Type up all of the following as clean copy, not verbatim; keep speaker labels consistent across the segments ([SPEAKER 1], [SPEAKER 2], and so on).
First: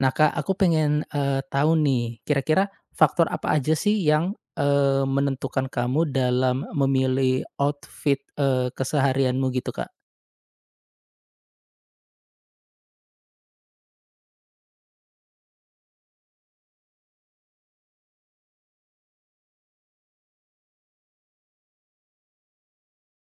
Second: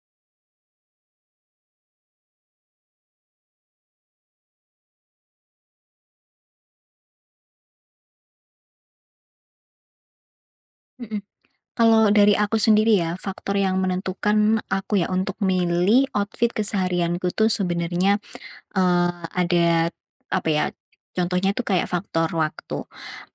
[SPEAKER 1] Nah, Kak, aku pengen, tahu nih, kira-kira faktor apa aja sih yang, menentukan kamu dalam memilih outfit, keseharianmu gitu, Kak?
[SPEAKER 2] Mhm. Kalau dari aku sendiri ya, faktor yang menentukan aku ya untuk milih outfit keseharianku tuh sebenarnya ada apa ya, contohnya tuh kayak faktor waktu.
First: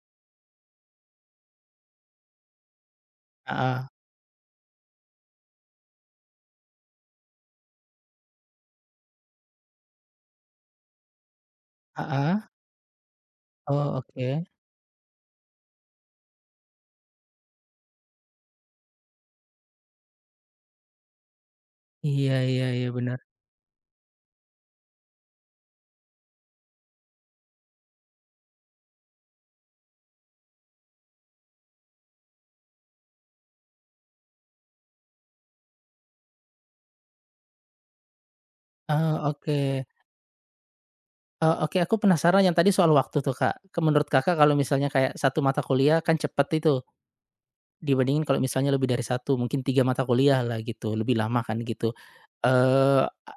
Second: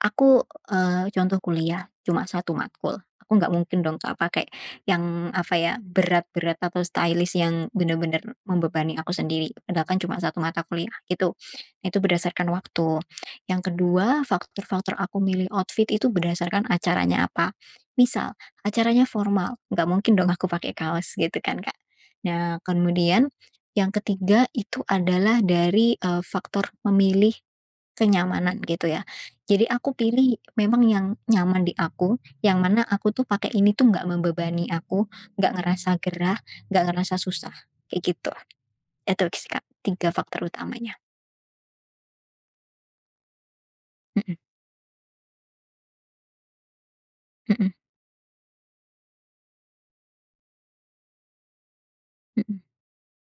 [SPEAKER 2] Aku, contoh kuliah cuma 1 matkul. Aku nggak mungkin
[SPEAKER 1] Ah,
[SPEAKER 2] dong Kak pakai yang apa ya, berat-berat atau stylish yang bener-bener membebani aku sendiri, padahal kan cuma satu mata kuliah gitu. Nah, itu
[SPEAKER 1] ah,
[SPEAKER 2] berdasarkan
[SPEAKER 1] ah.
[SPEAKER 2] waktu. Yang
[SPEAKER 1] Oh,
[SPEAKER 2] kedua,
[SPEAKER 1] oke.
[SPEAKER 2] faktor-faktor aku milih outfit itu berdasarkan acaranya apa. Misal acaranya formal, nggak mungkin dong aku pakai kaos gitu kan, Kak.
[SPEAKER 1] Iya
[SPEAKER 2] Nah,
[SPEAKER 1] iya iya, benar.
[SPEAKER 2] kemudian yang ketiga itu adalah dari, faktor memilih kenyamanan gitu ya. Jadi aku pilih memang yang nyaman di aku, yang mana aku tuh pakai ini tuh nggak membebani aku, nggak ngerasa gerah, nggak ngerasa susah, kayak gitu. Itu
[SPEAKER 1] Oh,
[SPEAKER 2] sih, Kak,
[SPEAKER 1] oke.
[SPEAKER 2] 3 faktor utamanya.
[SPEAKER 1] Oke, aku penasaran yang tadi soal waktu tuh, Kak. Ke menurut
[SPEAKER 2] Mhm,
[SPEAKER 1] Kakak kalau misalnya kayak satu mata kuliah kan cepet itu.
[SPEAKER 2] mhm,
[SPEAKER 1] Dibandingin kalau misalnya lebih dari satu mungkin 3 mata kuliah lah gitu, lebih lama kan gitu.
[SPEAKER 2] mhm.
[SPEAKER 1] Eee, a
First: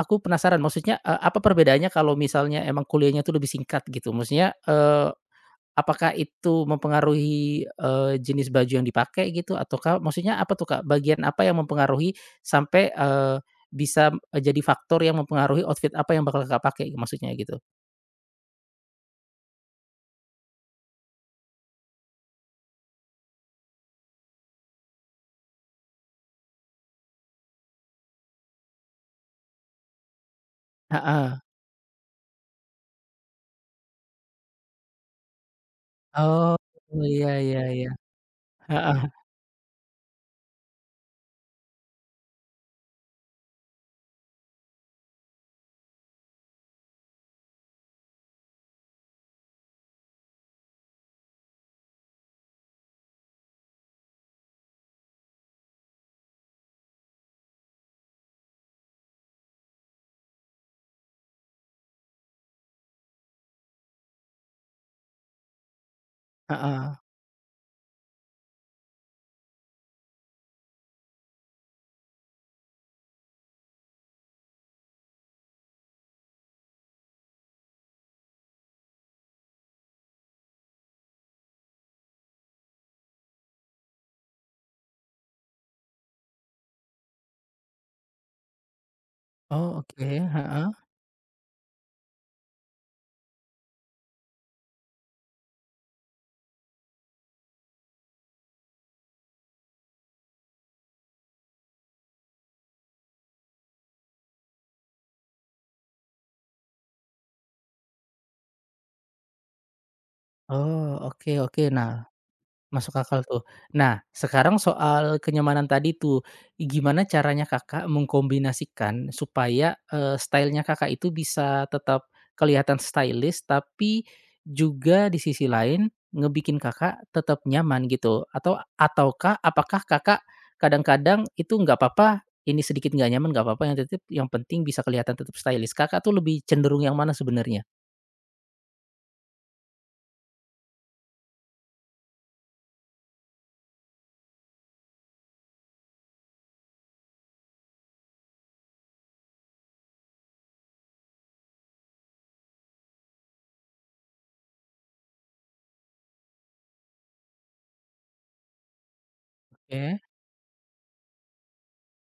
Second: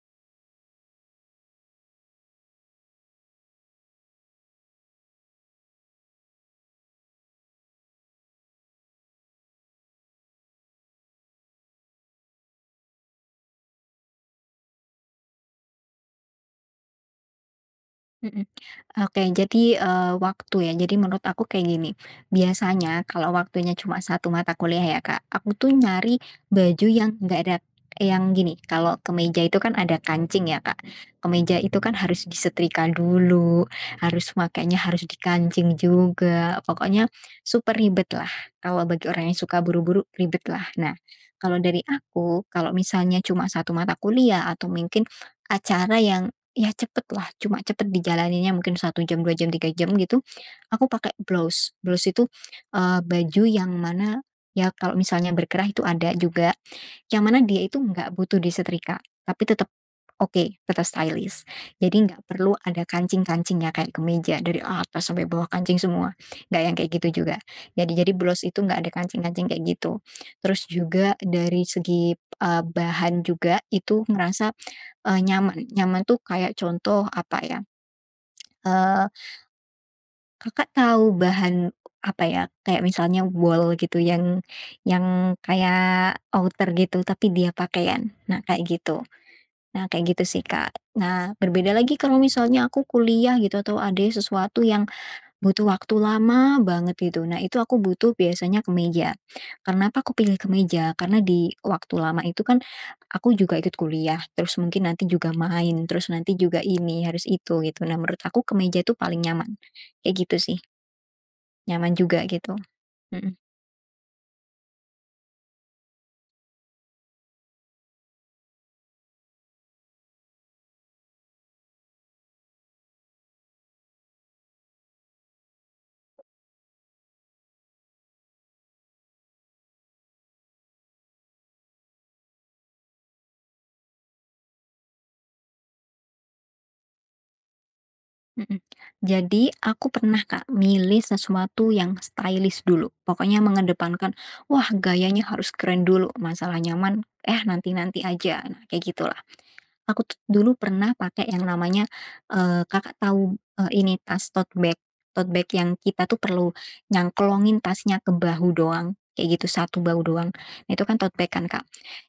[SPEAKER 1] aku penasaran maksudnya, apa perbedaannya kalau misalnya emang kuliahnya tuh lebih singkat gitu? Maksudnya, apakah itu mempengaruhi, jenis baju yang dipakai gitu ataukah maksudnya apa tuh Kak, bagian apa yang mempengaruhi sampai, bisa, jadi faktor yang mempengaruhi outfit apa yang bakal Kakak pakai maksudnya gitu?
[SPEAKER 2] Mhm. Oke, jadi, waktu ya. Jadi menurut aku kayak gini, biasanya kalau waktunya cuma satu mata kuliah ya, Kak, aku tuh nyari baju yang nggak ada yang gini. Kalau kemeja itu kan ada kancing ya, Kak.
[SPEAKER 1] Heeh.
[SPEAKER 2] Kemeja itu kan harus disetrika dulu, harus makainya harus dikancing
[SPEAKER 1] Oh,
[SPEAKER 2] juga, pokoknya
[SPEAKER 1] iya iya
[SPEAKER 2] super
[SPEAKER 1] iya.
[SPEAKER 2] ribet lah. Kalau
[SPEAKER 1] Heeh
[SPEAKER 2] bagi orang yang suka buru-buru, ribet lah. Nah, kalau dari aku, kalau misalnya cuma satu mata kuliah atau mungkin acara yang ya cepet lah, cuma cepet dijalaninnya mungkin 1 jam, 2 jam, 3 jam gitu, aku pakai blouse. Blouse itu, baju yang mana ya kalau misalnya berkerah itu ada juga, yang mana dia itu nggak butuh disetrika, tapi tetap oke, tetap stylish. Jadi nggak perlu ada kancing-kancingnya kayak kemeja dari atas sampai bawah kancing semua, nggak yang kayak
[SPEAKER 1] heeh.
[SPEAKER 2] gitu juga. Jadi blouse itu nggak ada kancing-kancing kayak gitu. Terus juga dari segi, bahan juga itu ngerasa nyaman. Nyaman tuh kayak contoh apa ya, eee, Kakak tahu bahan apa ya, kayak misalnya wol gitu yang kayak outer gitu tapi dia pakaian. Nah, kayak gitu.
[SPEAKER 1] Oh
[SPEAKER 2] Nah,
[SPEAKER 1] oke,
[SPEAKER 2] kayak gitu sih, Kak.
[SPEAKER 1] heeh.
[SPEAKER 2] Nah, berbeda lagi kalau misalnya aku kuliah gitu atau ada sesuatu yang butuh waktu lama banget gitu. Nah, itu aku butuh biasanya kemeja. Kenapa aku pilih kemeja? Karena di waktu lama itu kan aku juga ikut kuliah, terus mungkin nanti juga main, terus nanti juga ini, harus itu gitu. Nah, menurut aku kemeja itu paling nyaman. Kayak gitu sih,
[SPEAKER 1] Oh, oke oke.
[SPEAKER 2] nyaman
[SPEAKER 1] Nah,
[SPEAKER 2] juga gitu.
[SPEAKER 1] masuk akal
[SPEAKER 2] Mhm,
[SPEAKER 1] tuh. Nah, sekarang soal kenyamanan tadi tuh, gimana caranya Kakak mengkombinasikan supaya, stylenya Kakak itu bisa tetap kelihatan stylish, tapi juga di sisi lain ngebikin Kakak tetap nyaman gitu? Atau ataukah apakah Kakak kadang-kadang itu nggak apa-apa, ini sedikit nggak nyaman nggak apa-apa, yang tetep yang penting bisa kelihatan tetap stylish? Kakak tuh lebih cenderung yang mana sebenarnya?
[SPEAKER 2] mhm. Jadi aku pernah, Kak, milih sesuatu yang stylish dulu. Pokoknya mengedepankan, wah gayanya harus keren dulu, masalah nyaman, eh nanti-nanti aja. Nah, kayak gitulah. Aku tuh dulu pernah pakai yang namanya, Kakak tahu, ini tas tote bag. Tote bag yang kita tuh perlu nyangklongin tasnya ke bahu doang, kayak gitu, satu bahu
[SPEAKER 1] Oke.
[SPEAKER 2] doang. Nah, itu kan tote bag kan, Kak.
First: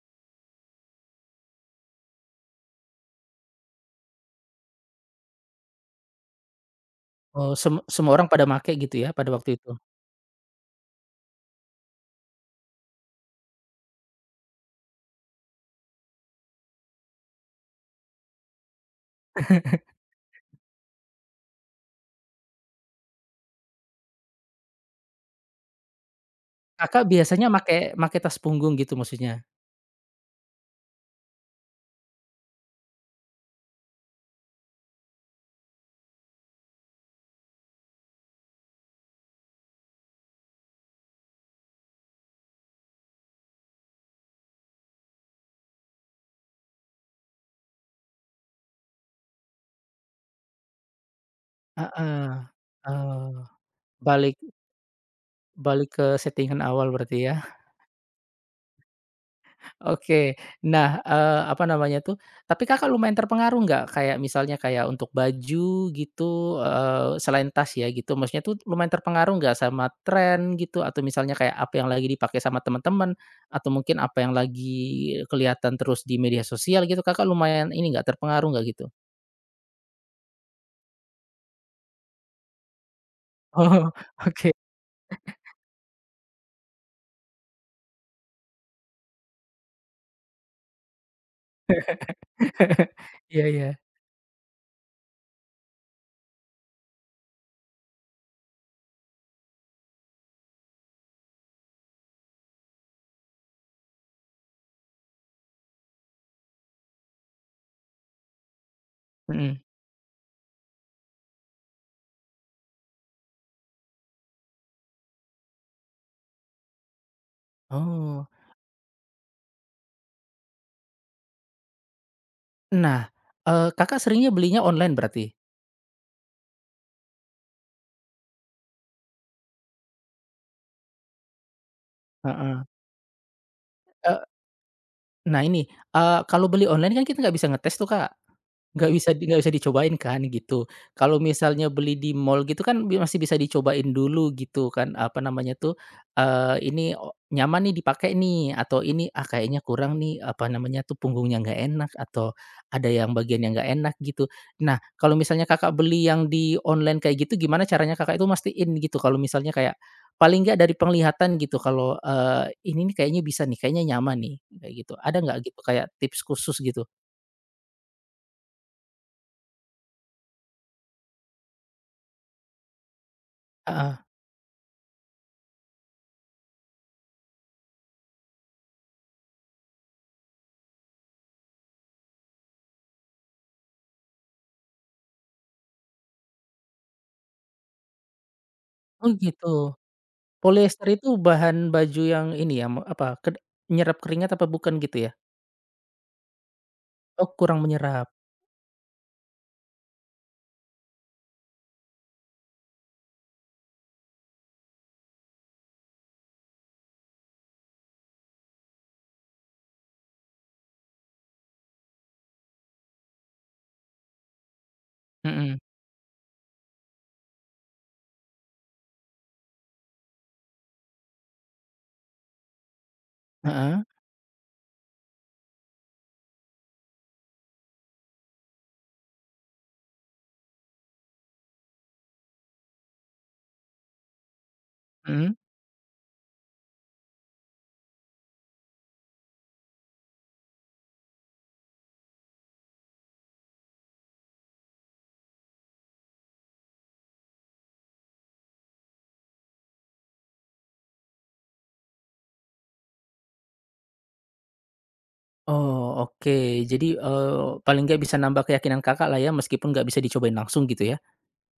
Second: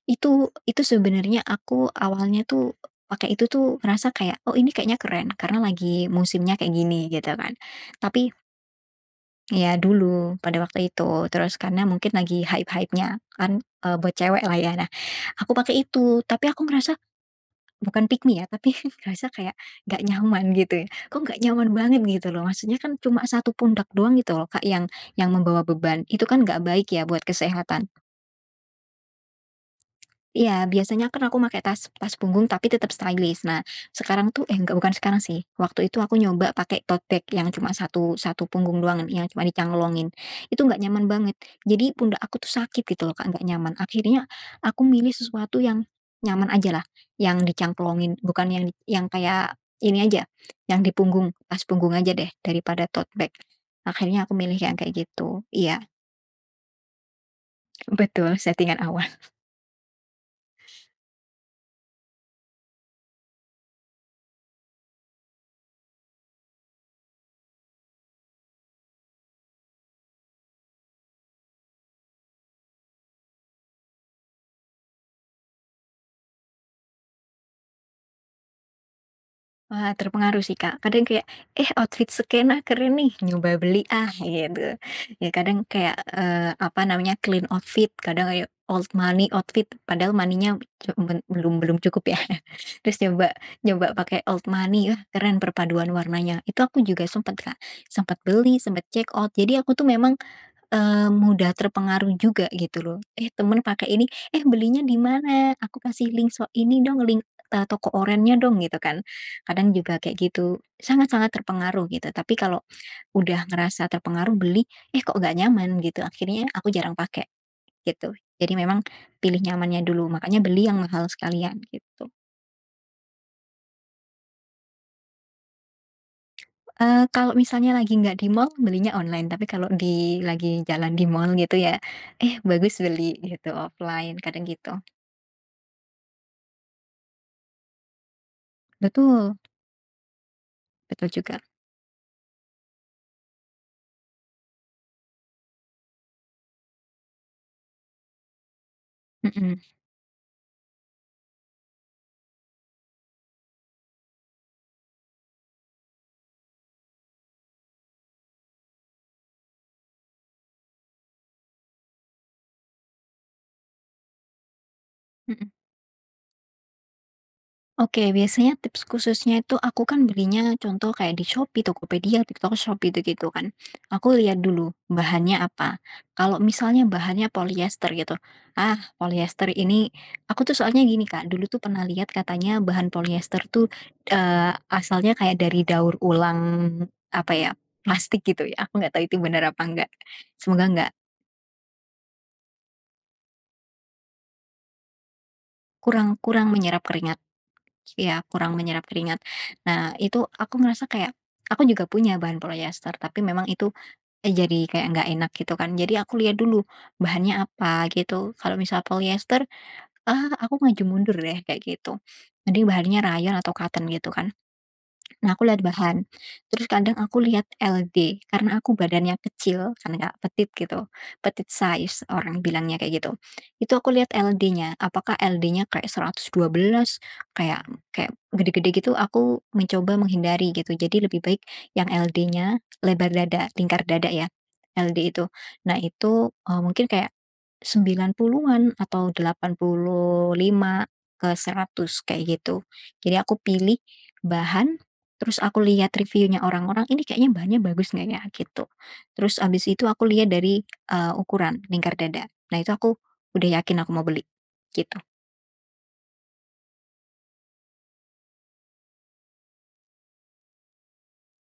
[SPEAKER 2] Itu sebenarnya aku awalnya tuh pakai itu tuh merasa kayak, "Oh, ini kayaknya keren karena lagi musimnya kayak gini," gitu kan.
[SPEAKER 1] Oh, semua orang
[SPEAKER 2] Tapi
[SPEAKER 1] pada make gitu ya pada waktu itu?
[SPEAKER 2] ya dulu, pada waktu itu, terus karena mungkin lagi hype-hype-nya kan, buat cewek lah ya. Nah, aku pakai itu, tapi aku ngerasa bukan pick me ya, tapi ngerasa kayak nggak nyaman gitu ya. Kok nggak nyaman banget gitu loh, maksudnya kan cuma satu pundak doang gitu loh, Kak, yang membawa beban. Itu kan nggak baik ya
[SPEAKER 1] Kakak
[SPEAKER 2] buat
[SPEAKER 1] biasanya make
[SPEAKER 2] kesehatan.
[SPEAKER 1] make tas punggung gitu maksudnya?
[SPEAKER 2] Iya, biasanya kan aku pakai tas tas punggung tapi tetap stylish. Nah, sekarang tuh eh enggak, bukan sekarang sih. Waktu itu aku nyoba pakai tote bag yang cuma satu satu punggung doang yang cuma dicangklongin. Itu nggak nyaman banget. Jadi pundak aku tuh sakit gitu loh, Kak, nggak nyaman. Akhirnya aku milih sesuatu yang nyaman aja lah, yang dicangklongin, bukan yang kayak ini aja, yang di punggung, tas punggung aja
[SPEAKER 1] Heeh,
[SPEAKER 2] deh daripada tote bag.
[SPEAKER 1] oh,
[SPEAKER 2] Akhirnya
[SPEAKER 1] balik
[SPEAKER 2] aku milih yang kayak gitu. Iya,
[SPEAKER 1] balik ke settingan awal berarti ya.
[SPEAKER 2] betul settingan awal.
[SPEAKER 1] Oke, nah, apa namanya tuh, tapi Kakak lumayan terpengaruh nggak kayak misalnya kayak untuk baju gitu, selain tas ya gitu, maksudnya tuh lumayan terpengaruh nggak sama tren gitu atau misalnya kayak apa yang lagi dipakai sama teman-teman atau mungkin apa yang lagi kelihatan terus di media sosial gitu, Kakak lumayan ini nggak, terpengaruh nggak gitu?
[SPEAKER 2] Wah, terpengaruh sih, Kak. Kadang kayak, "Eh, outfit sekena keren nih, nyoba beli
[SPEAKER 1] Oh,
[SPEAKER 2] ah,"
[SPEAKER 1] oke.
[SPEAKER 2] gitu. Ya kadang kayak, apa namanya, clean outfit, kadang kayak old money outfit, padahal maninya cu ben belum belum cukup ya. Terus coba
[SPEAKER 1] Iya iya,
[SPEAKER 2] nyoba pakai old money, "Wah, keren perpaduan warnanya." Itu aku juga sempat, Kak, sempat beli, sempat check out. Jadi aku tuh memang mudah terpengaruh juga gitu loh, "Eh, temen pakai ini, eh, belinya di mana? Aku kasih link so ini dong, link, toko orennya dong," gitu kan.
[SPEAKER 1] mhm.
[SPEAKER 2] Kadang juga kayak gitu, sangat-sangat terpengaruh gitu, tapi kalau udah ngerasa terpengaruh beli, "Eh, kok nggak nyaman," gitu, akhirnya aku jarang pakai, gitu.
[SPEAKER 1] Oh.
[SPEAKER 2] Jadi memang pilih nyamannya dulu, makanya beli yang mahal sekalian gitu.
[SPEAKER 1] Nah, Kakak seringnya belinya online berarti?
[SPEAKER 2] Kalau misalnya lagi nggak di mall, belinya online, tapi kalau di lagi jalan di mall gitu ya, "Eh,
[SPEAKER 1] Heeh.
[SPEAKER 2] bagus beli," gitu, offline,
[SPEAKER 1] Eee,
[SPEAKER 2] kadang gitu.
[SPEAKER 1] nah ini, kalau beli online kan kita nggak bisa ngetes tuh, Kak. Nggak bisa
[SPEAKER 2] Betul.
[SPEAKER 1] nggak bisa dicobain kan, gitu.
[SPEAKER 2] Betul
[SPEAKER 1] Kalau
[SPEAKER 2] juga.
[SPEAKER 1] misalnya beli di mall gitu kan masih bisa dicobain dulu gitu kan, apa namanya tuh, ini nyaman nih dipakai nih, atau ini, ah, kayaknya
[SPEAKER 2] Mhm,
[SPEAKER 1] kurang nih, apa namanya tuh, punggungnya nggak enak, atau ada yang bagian yang nggak enak gitu. Nah, kalau misalnya Kakak beli yang di online kayak gitu, gimana caranya Kakak itu mastiin gitu kalau misalnya kayak paling nggak dari penglihatan gitu kalau, ini nih kayaknya bisa nih, kayaknya nyaman nih, kayak gitu. Ada nggak
[SPEAKER 2] mhm.
[SPEAKER 1] gitu kayak tips khusus gitu?
[SPEAKER 2] Oke, biasanya tips khususnya itu aku kan belinya contoh kayak di Shopee, Tokopedia, TikTok Shop gitu-gitu kan.
[SPEAKER 1] Heeh.
[SPEAKER 2] Aku lihat dulu bahannya apa. Kalau misalnya bahannya polyester gitu, ah, polyester ini aku tuh soalnya gini, Kak, dulu tuh pernah lihat katanya bahan polyester tuh, asalnya kayak dari daur ulang, apa ya, plastik gitu ya, aku nggak tahu
[SPEAKER 1] Oh
[SPEAKER 2] itu benar apa
[SPEAKER 1] gitu.
[SPEAKER 2] enggak. Semoga
[SPEAKER 1] Polyester
[SPEAKER 2] nggak
[SPEAKER 1] itu bahan baju yang ini ya, me apa, ked nyerap keringat apa bukan gitu ya?
[SPEAKER 2] kurang kurang menyerap keringat.
[SPEAKER 1] Oh kurang menyerap.
[SPEAKER 2] Ya kurang menyerap keringat. Nah, itu aku ngerasa kayak aku juga punya bahan polyester, tapi memang itu, jadi kayak nggak enak gitu kan. Jadi aku lihat dulu bahannya apa gitu. Kalau misal polyester, ah, aku maju mundur deh kayak gitu. Mending bahannya rayon atau cotton gitu kan. Nah, aku lihat
[SPEAKER 1] Mhm.
[SPEAKER 2] bahan. Terus kadang aku lihat LD, karena aku badannya kecil, karena nggak petit gitu. Petit size, orang bilangnya kayak gitu. Itu
[SPEAKER 1] Heeh.
[SPEAKER 2] aku lihat LD-nya, apakah LD-nya kayak 112, kayak kayak gede-gede gitu, aku mencoba menghindari gitu. Jadi lebih baik yang LD-nya lebar dada, lingkar dada ya, LD itu.
[SPEAKER 1] Mhm.
[SPEAKER 2] Nah, itu mungkin kayak 90-an atau 85 ke 100 kayak gitu. Jadi aku pilih bahan, terus aku lihat reviewnya orang-orang, "Ini kayaknya bahannya bagus nggak ya?" Gitu. Terus abis itu aku lihat dari, ukuran lingkar dada. Nah, itu aku udah yakin aku mau beli, gitu.
[SPEAKER 1] Oh oke. Jadi, paling nggak bisa nambah keyakinan Kakak lah ya meskipun nggak bisa dicobain langsung gitu ya?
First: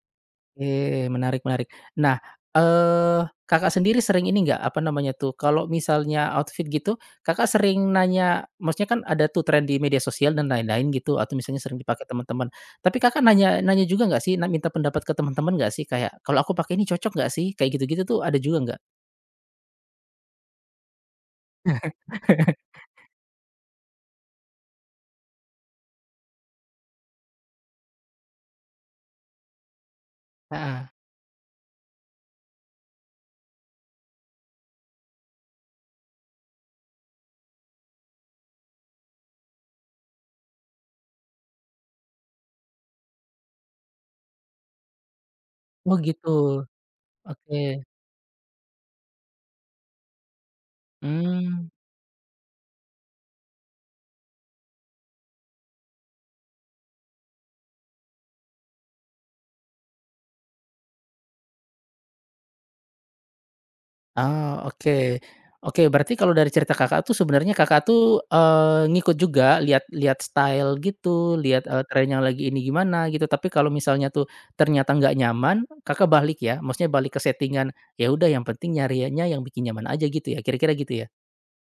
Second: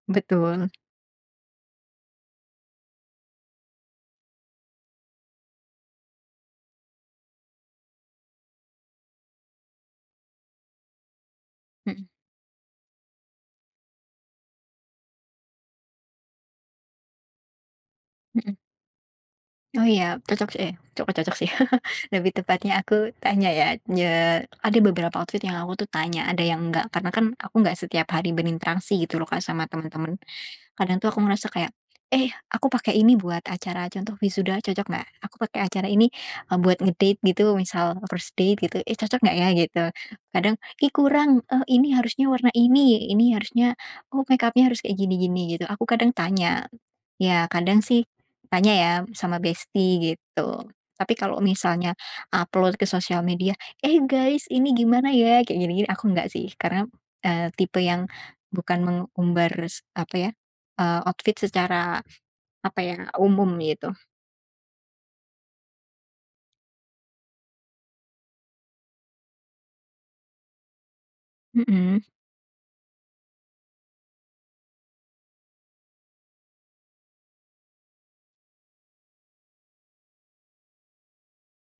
[SPEAKER 2] Betul.
[SPEAKER 1] Oke, menarik menarik. Nah, Kakak sendiri sering ini nggak, apa namanya tuh, kalau misalnya outfit gitu, Kakak sering nanya maksudnya kan ada tuh tren di media sosial dan lain-lain gitu, atau misalnya sering dipakai
[SPEAKER 2] Mhm,
[SPEAKER 1] teman-teman. Tapi Kakak nanya nanya juga nggak sih, minta pendapat ke teman-teman nggak sih? Kayak, "Kalau aku pakai ini cocok nggak sih?" Kayak gitu-gitu tuh ada
[SPEAKER 2] mhm.
[SPEAKER 1] juga nggak?
[SPEAKER 2] Oh iya cocok sih eh bukan cocok sih, lebih tepatnya aku tanya ya, ya ada beberapa outfit yang aku tuh tanya, ada yang enggak, karena kan aku enggak setiap hari berinteraksi gitu loh, Kak, sama teman-teman.
[SPEAKER 1] Heeh.
[SPEAKER 2] Kadang tuh aku ngerasa kayak, "Eh, aku pakai ini buat acara contoh wisuda cocok nggak? Aku pakai acara ini, buat ngedate gitu misal first date gitu, eh cocok nggak ya?" Gitu. Kadang, "Ih kurang, ini harusnya warna ini harusnya oh make upnya harus kayak gini-gini," gitu. Aku
[SPEAKER 1] Oh
[SPEAKER 2] kadang
[SPEAKER 1] gitu,
[SPEAKER 2] tanya. Ya
[SPEAKER 1] oke.
[SPEAKER 2] kadang sih tanya ya sama bestie gitu. Tapi kalau
[SPEAKER 1] Mmm.
[SPEAKER 2] misalnya upload ke sosial media, "Eh guys ini gimana ya?" Kayak gini-gini, aku nggak sih. Karena, tipe yang bukan mengumbar apa ya outfit secara apa ya, umum gitu.
[SPEAKER 1] Oh, oke. Oke, berarti kalau dari cerita Kakak tuh sebenarnya Kakak tuh, ngikut juga lihat lihat style gitu, lihat,
[SPEAKER 2] Mhm,
[SPEAKER 1] tren yang lagi ini gimana gitu, tapi kalau misalnya tuh ternyata nggak nyaman, Kakak balik ya? Maksudnya balik ke settingan, ya udah yang penting nyarinya yang bikin nyaman aja gitu ya, kira-kira gitu ya?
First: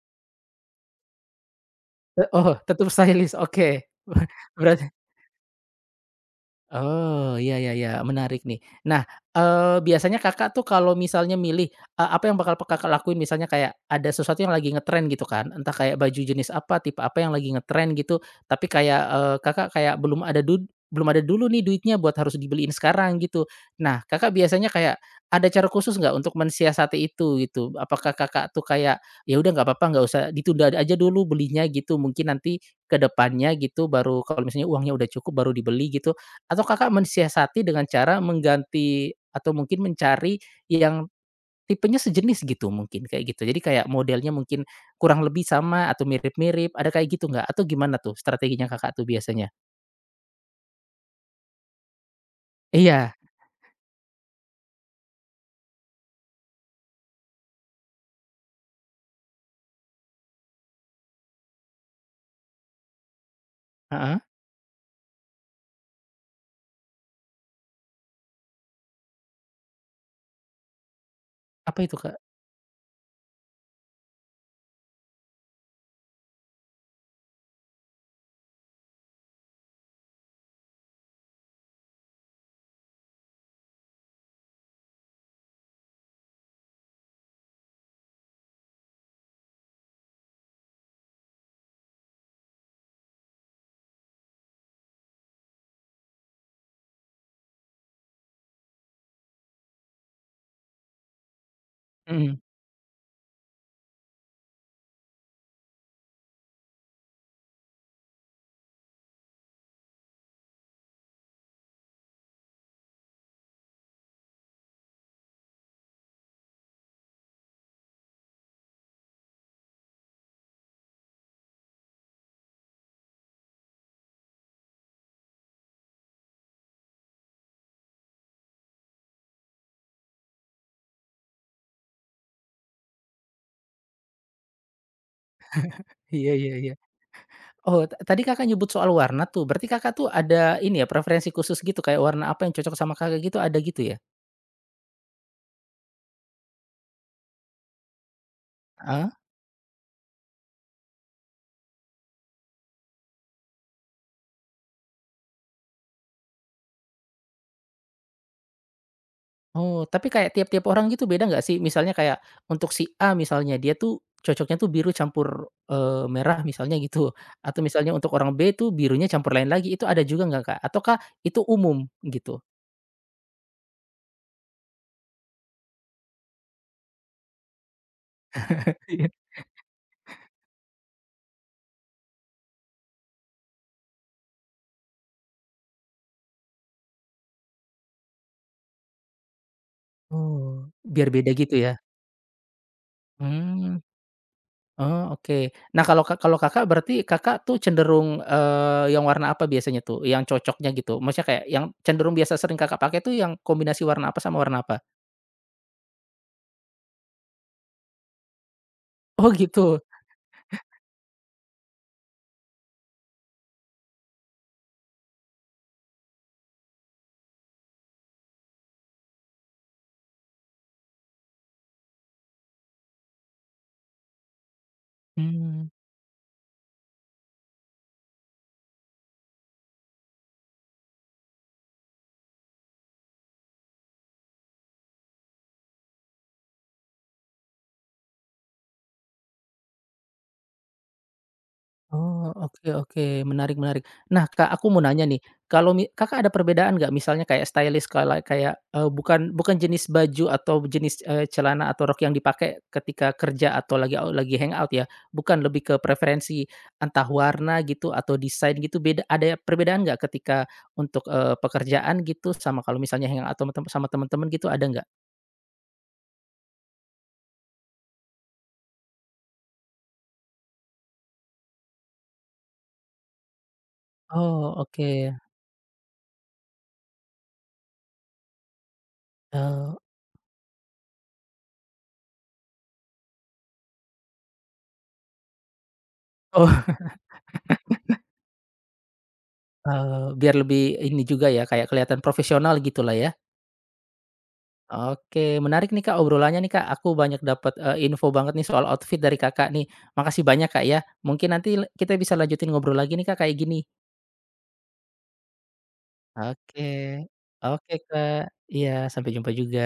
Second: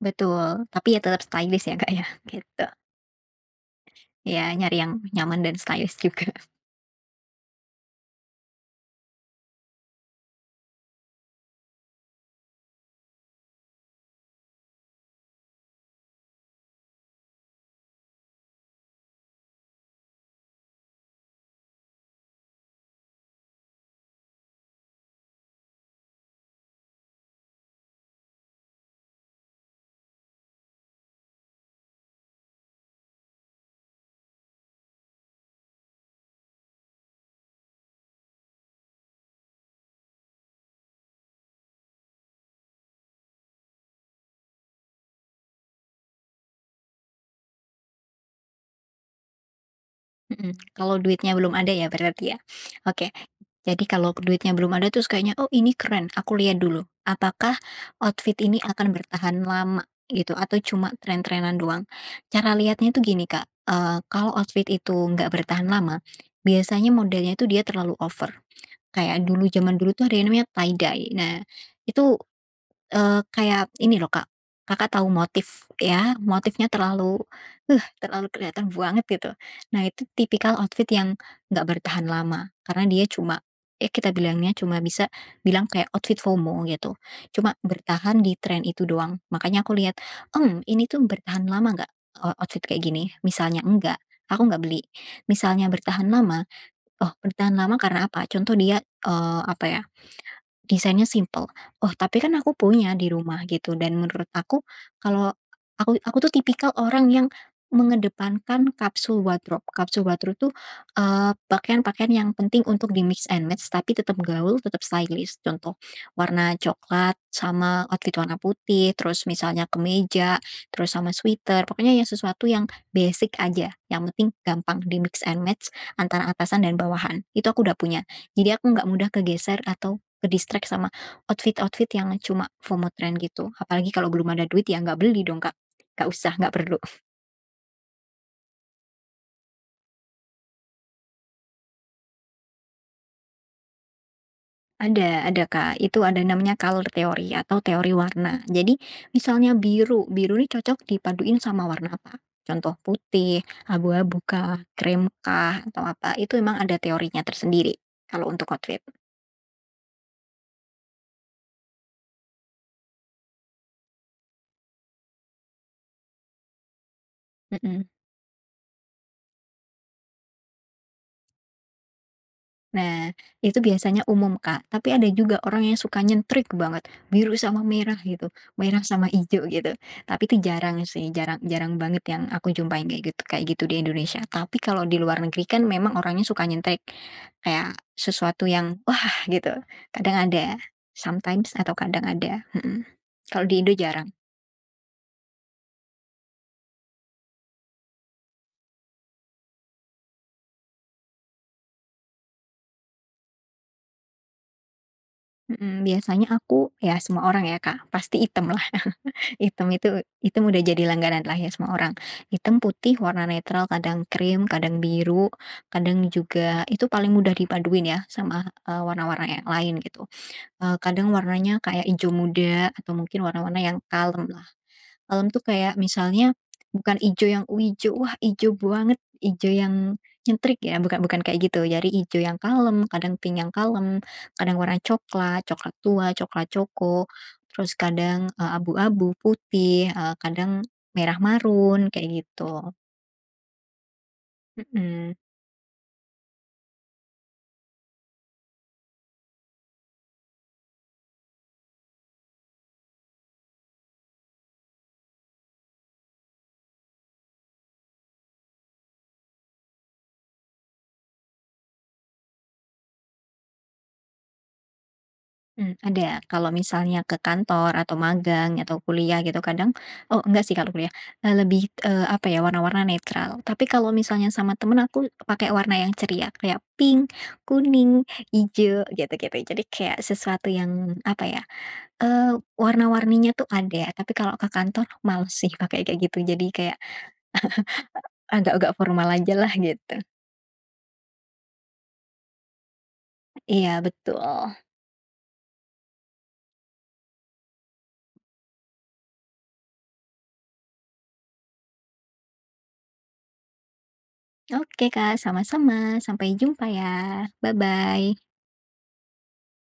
[SPEAKER 2] betul. Tapi ya tetap stylish ya, Kak, ya,
[SPEAKER 1] Oh,
[SPEAKER 2] gitu.
[SPEAKER 1] tetap stylish, oke. Wah,
[SPEAKER 2] Ya nyari
[SPEAKER 1] berat
[SPEAKER 2] yang nyaman dan stylish juga.
[SPEAKER 1] oh, iya iya iya, menarik nih. Nah, biasanya Kakak tuh kalau misalnya milih, apa yang bakal Kakak lakuin? Misalnya kayak ada sesuatu yang lagi ngetren gitu kan, entah kayak baju jenis apa, tipe apa yang lagi ngetren gitu, tapi kayak, Kakak kayak belum ada dulu nih duitnya buat harus dibeliin sekarang gitu. Nah, Kakak biasanya kayak ada cara khusus nggak untuk mensiasati itu gitu? Apakah Kakak tuh kayak, "Ya udah nggak apa-apa, nggak usah ditunda aja dulu belinya," gitu, mungkin nanti ke depannya gitu baru kalau misalnya uangnya udah cukup baru dibeli gitu, atau Kakak mensiasati dengan cara mengganti atau mungkin mencari yang tipenya sejenis gitu mungkin, kayak gitu. Jadi kayak modelnya mungkin kurang lebih sama atau mirip-mirip, ada kayak gitu nggak? Atau gimana tuh strateginya Kakak tuh biasanya?
[SPEAKER 2] Mhm. Kalau duitnya belum ada ya berarti ya? Oke,
[SPEAKER 1] Iya,
[SPEAKER 2] jadi kalau duitnya belum ada terus kayaknya, "Oh ini keren, aku lihat dulu. Apakah outfit ini akan bertahan lama?" Gitu, atau cuma tren-trenan doang. Cara lihatnya tuh gini, Kak,
[SPEAKER 1] heeh.
[SPEAKER 2] kalau outfit itu nggak bertahan lama, biasanya modelnya itu dia terlalu over. Kayak dulu zaman dulu tuh ada yang namanya tie dye. Nah,
[SPEAKER 1] Apa itu, Kak?
[SPEAKER 2] itu, kayak ini loh, Kak, Kakak tahu motif ya, motifnya terlalu, terlalu kelihatan banget gitu. Nah, itu tipikal outfit yang nggak bertahan lama, karena dia cuma ya kita bilangnya cuma bisa bilang kayak outfit FOMO gitu, cuma bertahan di tren itu doang. Makanya aku lihat, ini tuh bertahan lama nggak, outfit kayak gini? Misalnya enggak, aku nggak beli. Misalnya bertahan lama oh, bertahan lama karena apa? Contoh dia, apa ya, desainnya simple. Oh, tapi kan
[SPEAKER 1] Mhm.
[SPEAKER 2] aku punya di rumah gitu dan menurut aku kalau aku tuh tipikal orang yang mengedepankan kapsul wardrobe. Kapsul wardrobe tuh, pakaian-pakaian yang penting untuk di mix and match tapi tetap gaul, tetap stylish. Contoh warna coklat sama outfit warna putih, terus misalnya kemeja, terus sama sweater, pokoknya yang sesuatu yang basic aja, yang penting gampang di mix and match antara atasan dan bawahan. Itu aku udah punya. Jadi aku nggak mudah kegeser atau ke-distract sama outfit-outfit yang cuma FOMO trend gitu. Apalagi kalau belum ada duit ya nggak beli dong, Kak. Nggak
[SPEAKER 1] Iya
[SPEAKER 2] usah,
[SPEAKER 1] iya
[SPEAKER 2] nggak
[SPEAKER 1] iya.
[SPEAKER 2] perlu.
[SPEAKER 1] Oh, tadi Kakak nyebut soal warna tuh, berarti Kakak tuh ada ini ya, preferensi khusus gitu, kayak warna apa yang cocok sama Kakak gitu, ada gitu ya?
[SPEAKER 2] Ada, Kak. Itu ada namanya color theory atau teori warna. Jadi misalnya biru, biru ini cocok dipaduin sama warna apa? Contoh putih, abu-abu kah, krem kah, atau apa, itu emang ada teorinya tersendiri kalau untuk outfit.
[SPEAKER 1] Oh, tapi kayak tiap-tiap orang gitu beda nggak sih? Misalnya kayak untuk si A misalnya dia tuh cocoknya tuh biru campur, merah misalnya gitu, atau
[SPEAKER 2] Mhm.
[SPEAKER 1] misalnya untuk orang B tuh birunya campur lain lagi, itu ada juga nggak, Kak? Ataukah itu umum gitu?
[SPEAKER 2] Nah, itu biasanya umum, Kak, tapi ada juga orang yang suka nyentrik banget, biru sama merah gitu, merah
[SPEAKER 1] Iya.
[SPEAKER 2] sama hijau gitu. Tapi itu jarang sih, jarang jarang banget yang aku jumpain kayak gitu di Indonesia. Tapi kalau di luar negeri kan memang orangnya suka nyentrik, kayak sesuatu yang, wah gitu, kadang ada,
[SPEAKER 1] Oh, biar beda
[SPEAKER 2] sometimes
[SPEAKER 1] gitu ya?
[SPEAKER 2] atau kadang ada, mhm. Kalau di Indo
[SPEAKER 1] Mmm,
[SPEAKER 2] jarang,
[SPEAKER 1] oh oke. Nah kalau kalau Kakak berarti Kakak tuh cenderung, yang warna apa biasanya tuh yang cocoknya gitu? Maksudnya kayak yang cenderung biasa sering Kakak pakai tuh yang kombinasi warna apa sama warna apa?
[SPEAKER 2] mhm, biasanya aku ya semua orang ya, Kak, pasti hitam lah.
[SPEAKER 1] Oh
[SPEAKER 2] Hitam
[SPEAKER 1] gitu?
[SPEAKER 2] itu hitam udah jadi langganan lah ya semua orang. Hitam, putih, warna netral, kadang krim, kadang biru, kadang juga itu paling mudah dipaduin ya sama, warna-warna yang lain gitu. Kadang warnanya kayak hijau muda atau mungkin warna-warna yang kalem. Alam tuh
[SPEAKER 1] Mmm.
[SPEAKER 2] kayak misalnya bukan ijo yang wijo, wah ijo banget, ijo yang nyentrik ya, bukan bukan kayak gitu. Jadi ijo yang kalem, kadang pink yang kalem, kadang warna coklat, coklat tua, coklat coko, terus kadang, abu-abu, putih, kadang merah marun kayak
[SPEAKER 1] Oh, oke
[SPEAKER 2] gitu.
[SPEAKER 1] oke, menarik menarik. Nah, Kak, aku mau nanya
[SPEAKER 2] Mhm.
[SPEAKER 1] nih, kalau Kakak ada perbedaan nggak misalnya kayak stylist kalau kayak, bukan bukan jenis baju atau jenis, celana atau rok yang dipakai ketika kerja atau lagi lagi hangout ya, bukan, lebih ke preferensi entah warna gitu atau desain gitu, beda ada perbedaan nggak ketika untuk, pekerjaan gitu sama kalau misalnya hangout atau sama teman-teman gitu, ada nggak?
[SPEAKER 2] Ada. Kalau misalnya ke kantor atau magang atau kuliah gitu kadang oh enggak sih kalau kuliah, lebih, apa ya, warna-warna netral. Tapi kalau misalnya
[SPEAKER 1] Oh,
[SPEAKER 2] sama temen
[SPEAKER 1] oke.
[SPEAKER 2] aku pakai warna yang ceria kayak pink, kuning, hijau, gitu-gitu. Jadi
[SPEAKER 1] Eee,
[SPEAKER 2] kayak sesuatu yang apa ya, warna-warninya tuh ada. Tapi kalau ke kantor males sih pakai kayak gitu. Jadi
[SPEAKER 1] oh,
[SPEAKER 2] kayak agak-agak formal aja lah gitu.
[SPEAKER 1] biar lebih ini juga ya, kayak kelihatan profesional gitulah ya?
[SPEAKER 2] Iya betul.
[SPEAKER 1] Oke, menarik nih Kak obrolannya nih Kak. Aku banyak dapat, info banget nih soal outfit dari Kakak nih. Makasih banyak Kak ya. Mungkin nanti kita bisa lanjutin ngobrol lagi nih Kak kayak gini.
[SPEAKER 2] Oke Kak, sama-sama. Sampai
[SPEAKER 1] Oke.
[SPEAKER 2] jumpa ya.
[SPEAKER 1] Oke Kak.
[SPEAKER 2] Bye-bye.
[SPEAKER 1] Iya, sampai jumpa juga.